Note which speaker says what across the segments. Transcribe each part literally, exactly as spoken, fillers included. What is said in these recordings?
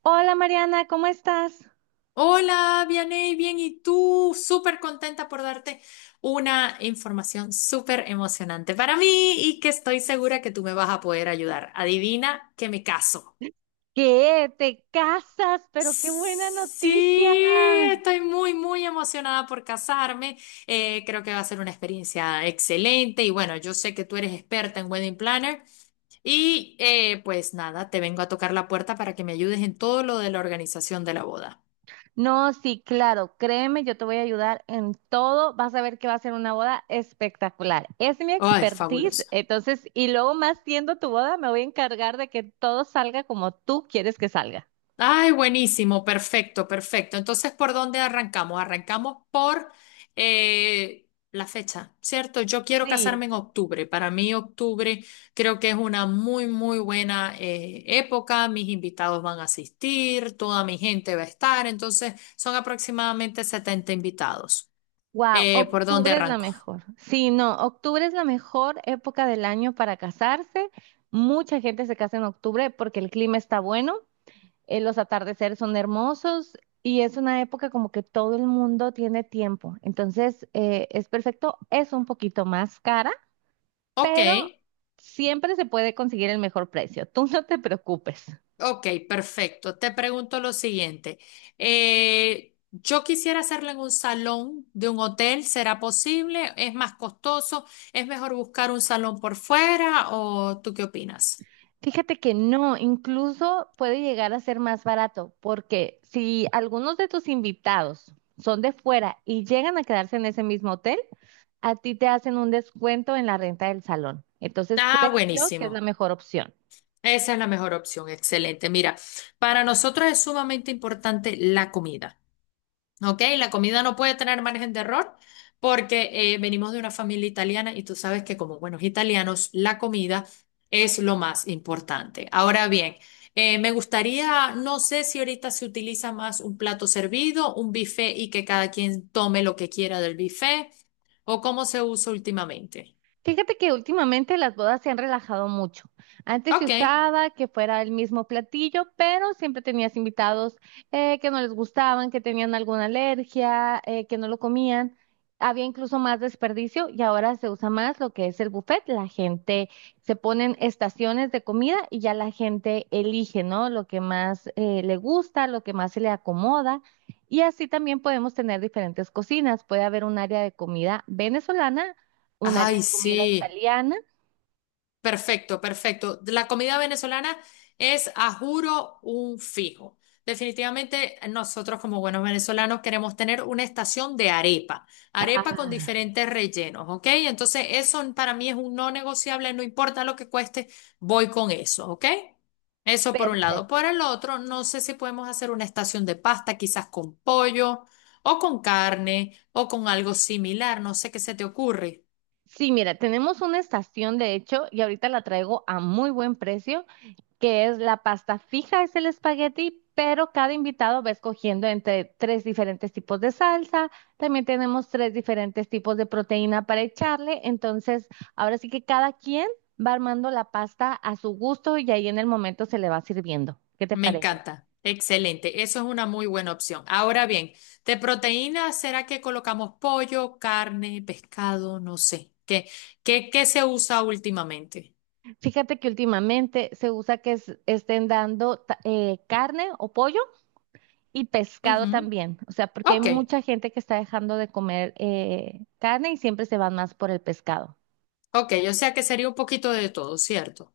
Speaker 1: Hola Mariana, ¿cómo estás?
Speaker 2: Hola, Vianey, bien, ¿y tú? Súper contenta por darte una información súper emocionante para mí y que estoy segura que tú me vas a poder ayudar. Adivina que me caso.
Speaker 1: ¿Qué? ¿Te casas? Pero qué buena
Speaker 2: Sí,
Speaker 1: noticia.
Speaker 2: estoy muy, muy emocionada por casarme. Eh, creo que va a ser una experiencia excelente y bueno, yo sé que tú eres experta en wedding planner y eh, pues nada, te vengo a tocar la puerta para que me ayudes en todo lo de la organización de la boda.
Speaker 1: No, sí, claro, créeme, yo te voy a ayudar en todo. Vas a ver que va a ser una boda espectacular. Es mi
Speaker 2: Ay,
Speaker 1: expertise,
Speaker 2: fabuloso.
Speaker 1: entonces, y luego más siendo tu boda, me voy a encargar de que todo salga como tú quieres que salga.
Speaker 2: Ay, buenísimo, perfecto, perfecto. Entonces, ¿por dónde arrancamos? Arrancamos por eh, la fecha, ¿cierto? Yo quiero
Speaker 1: Sí.
Speaker 2: casarme en octubre. Para mí, octubre creo que es una muy, muy buena eh, época. Mis invitados van a asistir, toda mi gente va a estar. Entonces, son aproximadamente setenta invitados.
Speaker 1: Wow,
Speaker 2: Eh, ¿por dónde
Speaker 1: octubre es la
Speaker 2: arranco?
Speaker 1: mejor. Sí, no, octubre es la mejor época del año para casarse. Mucha gente se casa en octubre porque el clima está bueno. Eh, los atardeceres son hermosos y es una época como que todo el mundo tiene tiempo. Entonces, eh, es perfecto. Es un poquito más cara,
Speaker 2: Ok.
Speaker 1: pero siempre se puede conseguir el mejor precio. Tú no te preocupes.
Speaker 2: Ok, perfecto. Te pregunto lo siguiente. Eh, yo quisiera hacerlo en un salón de un hotel. ¿Será posible? ¿Es más costoso? ¿Es mejor buscar un salón por fuera? ¿O tú qué opinas?
Speaker 1: Fíjate que no, incluso puede llegar a ser más barato, porque si algunos de tus invitados son de fuera y llegan a quedarse en ese mismo hotel, a ti te hacen un descuento en la renta del salón. Entonces
Speaker 2: Ah,
Speaker 1: creo yo que es la
Speaker 2: buenísimo.
Speaker 1: mejor opción.
Speaker 2: Esa es la mejor opción. Excelente. Mira, para nosotros es sumamente importante la comida. ¿Ok? La comida no puede tener margen de error porque eh, venimos de una familia italiana y tú sabes que como buenos italianos, la comida es lo más importante. Ahora bien, eh, me gustaría, no sé si ahorita se utiliza más un plato servido, un buffet y que cada quien tome lo que quiera del buffet o cómo se usa últimamente.
Speaker 1: Fíjate que últimamente las bodas se han relajado mucho. Antes se
Speaker 2: Ok.
Speaker 1: usaba que fuera el mismo platillo, pero siempre tenías invitados eh, que no les gustaban, que tenían alguna alergia, eh, que no lo comían. Había incluso más desperdicio y ahora se usa más lo que es el buffet. La gente se ponen estaciones de comida y ya la gente elige, ¿no? Lo que más eh, le gusta, lo que más se le acomoda. Y así también podemos tener diferentes cocinas. Puede haber un área de comida venezolana, un área
Speaker 2: Ay,
Speaker 1: de comida
Speaker 2: sí.
Speaker 1: italiana.
Speaker 2: Perfecto, perfecto. La comida venezolana es, a juro, un fijo. Definitivamente nosotros como buenos venezolanos queremos tener una estación de arepa, arepa con
Speaker 1: Ah,
Speaker 2: diferentes rellenos, ¿ok? Entonces eso para mí es un no negociable, no importa lo que cueste, voy con eso, ¿ok? Eso por un lado.
Speaker 1: perfecto.
Speaker 2: Por el otro, no sé si podemos hacer una estación de pasta, quizás con pollo o con carne o con algo similar, no sé qué se te ocurre.
Speaker 1: Sí, mira, tenemos una estación de hecho y ahorita la traigo a muy buen precio, que es la pasta fija, es el espagueti, pero cada invitado va escogiendo entre tres diferentes tipos de salsa. También tenemos tres diferentes tipos de proteína para echarle. Entonces, ahora sí que cada quien va armando la pasta a su gusto y ahí en el momento se le va sirviendo. ¿Qué te
Speaker 2: Me
Speaker 1: parece?
Speaker 2: encanta. Excelente. Eso es una muy buena opción. Ahora bien, de proteínas, ¿será que colocamos pollo, carne, pescado? No sé. ¿Qué, qué, qué se usa últimamente?
Speaker 1: Fíjate que últimamente se usa que es- estén dando ta- eh, carne o pollo y pescado
Speaker 2: Ujú.
Speaker 1: también, o sea, porque hay
Speaker 2: Ok,
Speaker 1: mucha gente que está dejando de comer eh, carne y siempre se van más por el pescado.
Speaker 2: ok. O sea que sería un poquito de todo, ¿cierto?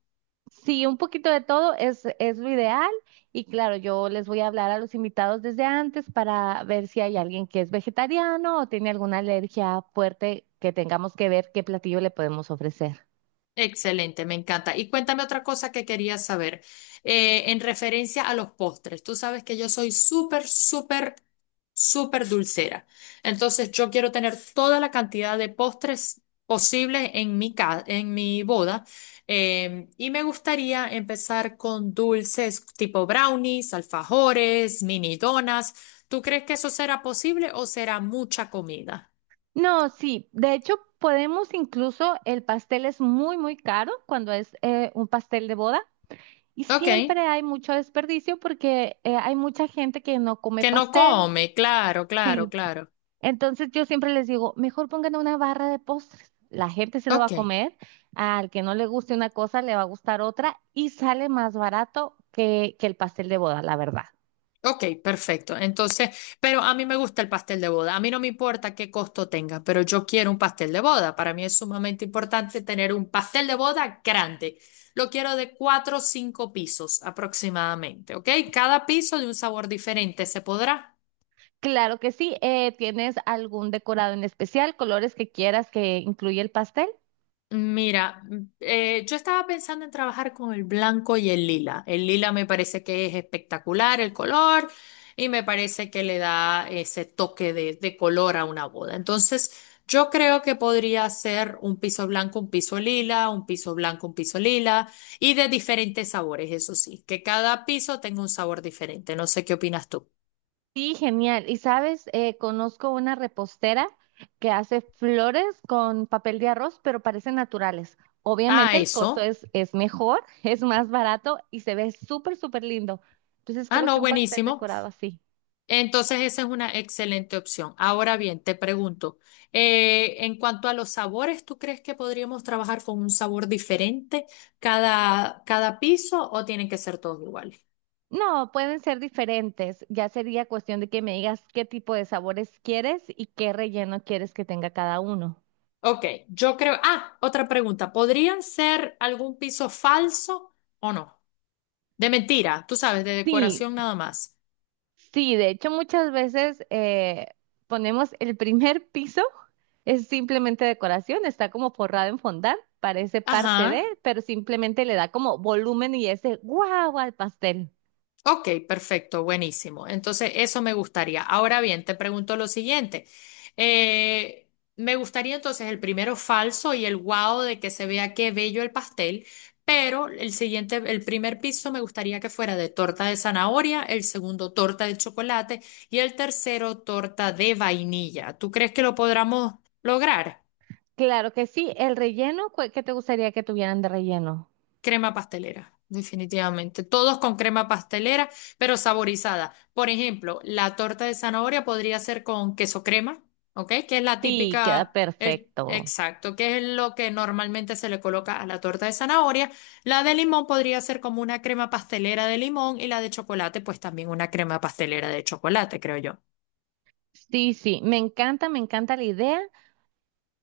Speaker 1: Sí, un poquito de todo es, es lo ideal y claro, yo les voy a hablar a los invitados desde antes para ver si hay alguien que es vegetariano o tiene alguna alergia fuerte que tengamos que ver qué platillo le podemos ofrecer.
Speaker 2: Excelente, me encanta. Y cuéntame otra cosa que quería saber, eh, en referencia a los postres. Tú sabes que yo soy súper, súper, súper dulcera. Entonces, yo quiero tener toda la cantidad de postres posibles en mi ca- en mi boda. Eh, y me gustaría empezar con dulces tipo brownies, alfajores, mini donas. ¿Tú crees que eso será posible o será mucha comida?
Speaker 1: No, sí, de hecho podemos incluso, el pastel es muy, muy caro cuando es eh, un pastel de boda y
Speaker 2: Ok,
Speaker 1: siempre hay mucho desperdicio porque eh, hay mucha gente que no come
Speaker 2: que no
Speaker 1: pastel,
Speaker 2: come, claro, claro,
Speaker 1: sí.
Speaker 2: claro.
Speaker 1: Entonces yo siempre les digo, mejor pongan una barra de postres, la gente se lo va
Speaker 2: Ok.
Speaker 1: a comer, al que no le guste una cosa le va a gustar otra y sale más barato que, que el pastel de boda, la verdad.
Speaker 2: Ok, perfecto. Entonces, pero a mí me gusta el pastel de boda. A mí no me importa qué costo tenga, pero yo quiero un pastel de boda. Para mí es sumamente importante tener un pastel de boda grande. Lo quiero de cuatro o cinco pisos aproximadamente, ¿ok? Cada piso de un sabor diferente, ¿se podrá?
Speaker 1: Claro que sí, eh, ¿tienes algún decorado en especial, colores que quieras que incluya el pastel?
Speaker 2: Mira, mm, eh, yo estaba pensando en trabajar con el blanco y el lila. El lila me parece que es espectacular el color y me parece que le da ese toque de, de color a una boda. Entonces, yo creo que podría ser un piso blanco, un piso lila, un piso blanco, un piso lila y de diferentes sabores, eso sí, que cada piso tenga un sabor diferente. No sé qué opinas tú.
Speaker 1: Sí, genial. Y sabes, eh, conozco una repostera que hace flores con papel de arroz, pero parecen naturales.
Speaker 2: Ah,
Speaker 1: Obviamente el costo
Speaker 2: eso.
Speaker 1: es, es mejor, es más barato y se ve súper, súper lindo. Entonces
Speaker 2: Ah,
Speaker 1: creo que
Speaker 2: no,
Speaker 1: un pastel
Speaker 2: buenísimo.
Speaker 1: decorado así.
Speaker 2: Entonces, esa es una excelente opción. Ahora bien, te pregunto, eh, en cuanto a los sabores, ¿tú crees que podríamos trabajar con un sabor diferente cada, cada piso o tienen que ser todos iguales?
Speaker 1: No, pueden ser diferentes. Ya sería cuestión de que me digas qué tipo de sabores quieres y qué relleno quieres que tenga cada uno.
Speaker 2: Ok, yo creo. Ah, otra pregunta. ¿Podrían ser algún piso falso o no? De mentira, tú sabes, de
Speaker 1: Sí,
Speaker 2: decoración nada más.
Speaker 1: sí, de hecho muchas veces eh, ponemos el primer piso, es simplemente decoración, está como forrado en fondant, parece parte de,
Speaker 2: Ajá.
Speaker 1: pero simplemente le da como volumen y ese guau al pastel.
Speaker 2: Ok, perfecto, buenísimo. Entonces, eso me gustaría. Ahora bien, te pregunto lo siguiente. Eh, Me gustaría entonces el primero falso y el guau de que se vea qué bello el pastel, pero el siguiente, el primer piso me gustaría que fuera de torta de zanahoria, el segundo torta de chocolate y el tercero torta de vainilla. ¿Tú crees que lo podremos lograr?
Speaker 1: Claro que sí, el relleno, cu- ¿qué te gustaría que tuvieran de relleno?
Speaker 2: Crema pastelera, definitivamente. Todos con crema pastelera, pero saborizada. Por ejemplo, la torta de zanahoria podría ser con queso crema, ¿ok? Que es la
Speaker 1: Sí, queda
Speaker 2: típica, el,
Speaker 1: perfecto.
Speaker 2: exacto, que es lo que normalmente se le coloca a la torta de zanahoria. La de limón podría ser como una crema pastelera de limón y la de chocolate, pues también una crema pastelera de chocolate, creo yo.
Speaker 1: Sí, sí, me encanta, me encanta la idea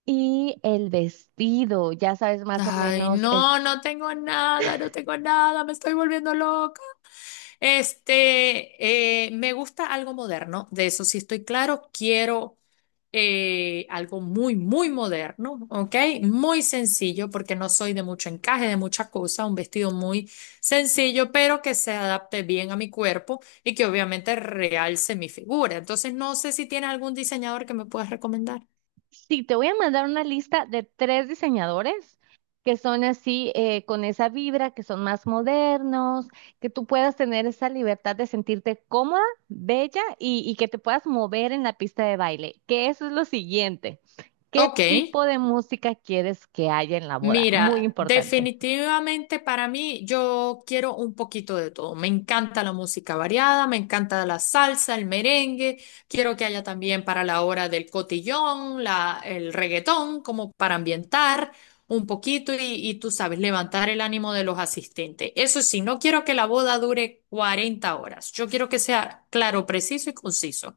Speaker 1: y el vestido, ya sabes más o
Speaker 2: Ay,
Speaker 1: menos.
Speaker 2: no, no tengo nada, no tengo nada, me estoy volviendo loca. Este, eh, me gusta algo moderno, de eso sí estoy claro. Quiero eh, algo muy, muy moderno, ¿ok? Muy sencillo, porque no soy de mucho encaje, de mucha cosa, un vestido muy sencillo, pero que se adapte bien a mi cuerpo y que obviamente realce mi figura. Entonces, no sé si tiene algún diseñador que me puedas recomendar.
Speaker 1: Sí, te voy a mandar una lista de tres diseñadores que son así, eh, con esa vibra, que son más modernos, que tú puedas tener esa libertad de sentirte cómoda, bella y, y que te puedas mover en la pista de baile. Que eso es lo siguiente. ¿Qué
Speaker 2: Ok.
Speaker 1: tipo de música quieres que haya en la boda? Muy
Speaker 2: Mira,
Speaker 1: importante.
Speaker 2: definitivamente para mí yo quiero un poquito de todo. Me encanta la música variada, me encanta la salsa, el merengue. Quiero que haya también para la hora del cotillón, la, el reggaetón, como para ambientar un poquito y, y tú sabes, levantar el ánimo de los asistentes. Eso sí, no quiero que la boda dure cuarenta horas. Yo quiero que sea claro, preciso y conciso.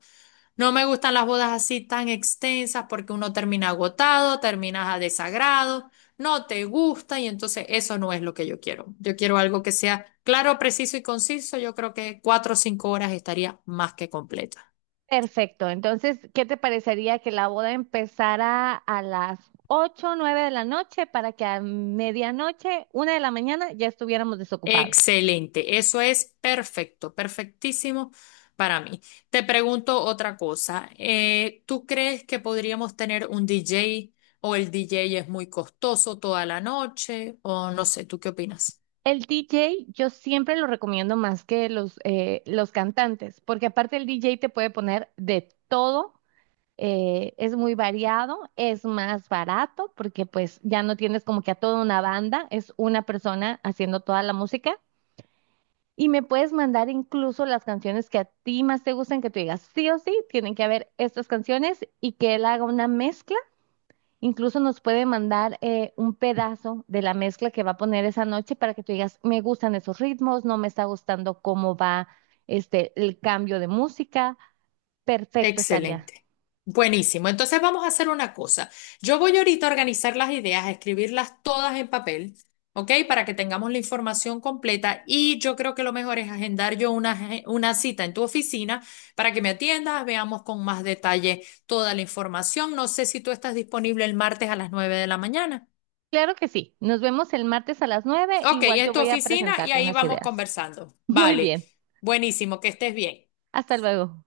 Speaker 2: No me gustan las bodas así tan extensas porque uno termina agotado, terminas a desagrado no te gusta y entonces eso no es lo que yo quiero. Yo quiero algo que sea claro, preciso y conciso. Yo creo que cuatro o cinco horas estaría más que completa.
Speaker 1: Perfecto. Entonces, ¿qué te parecería que la boda empezara a las ocho, o nueve de la noche para que a medianoche, una de la mañana, ya estuviéramos desocupados?
Speaker 2: Excelente, eso es perfecto, perfectísimo para mí. Te pregunto otra cosa. Eh, ¿tú crees que podríamos tener un D J o el D J es muy costoso toda la noche? O no sé, ¿tú qué opinas?
Speaker 1: El D J yo siempre lo recomiendo más que los, eh, los cantantes, porque aparte el D J te puede poner de todo, eh, es muy variado, es más barato, porque pues ya no tienes como que a toda una banda, es una persona haciendo toda la música. Y me puedes mandar incluso las canciones que a ti más te gustan, que tú digas sí o sí, tienen que haber estas canciones y que él haga una mezcla. Incluso nos puede mandar eh, un pedazo de la mezcla que va a poner esa noche para que tú digas, me gustan esos ritmos, no me está gustando cómo va este el cambio de música. Perfecto, estaría.
Speaker 2: Excelente. Buenísimo. Entonces vamos a hacer una cosa. Yo voy ahorita a organizar las ideas, a escribirlas todas en papel, ¿ok? Para que tengamos la información completa y yo creo que lo mejor es agendar yo una, aje- una cita en tu oficina para que me atiendas, veamos con más detalle toda la información. No sé si tú estás disponible el martes a las nueve de la mañana.
Speaker 1: Claro que sí. Nos vemos el martes a las nueve.
Speaker 2: Ok,
Speaker 1: Igual
Speaker 2: en
Speaker 1: yo
Speaker 2: tu
Speaker 1: voy a
Speaker 2: oficina y
Speaker 1: presentarte
Speaker 2: ahí
Speaker 1: unas
Speaker 2: vamos
Speaker 1: ideas.
Speaker 2: conversando.
Speaker 1: Muy
Speaker 2: Vale.
Speaker 1: bien.
Speaker 2: Buenísimo, que estés bien.
Speaker 1: Hasta luego.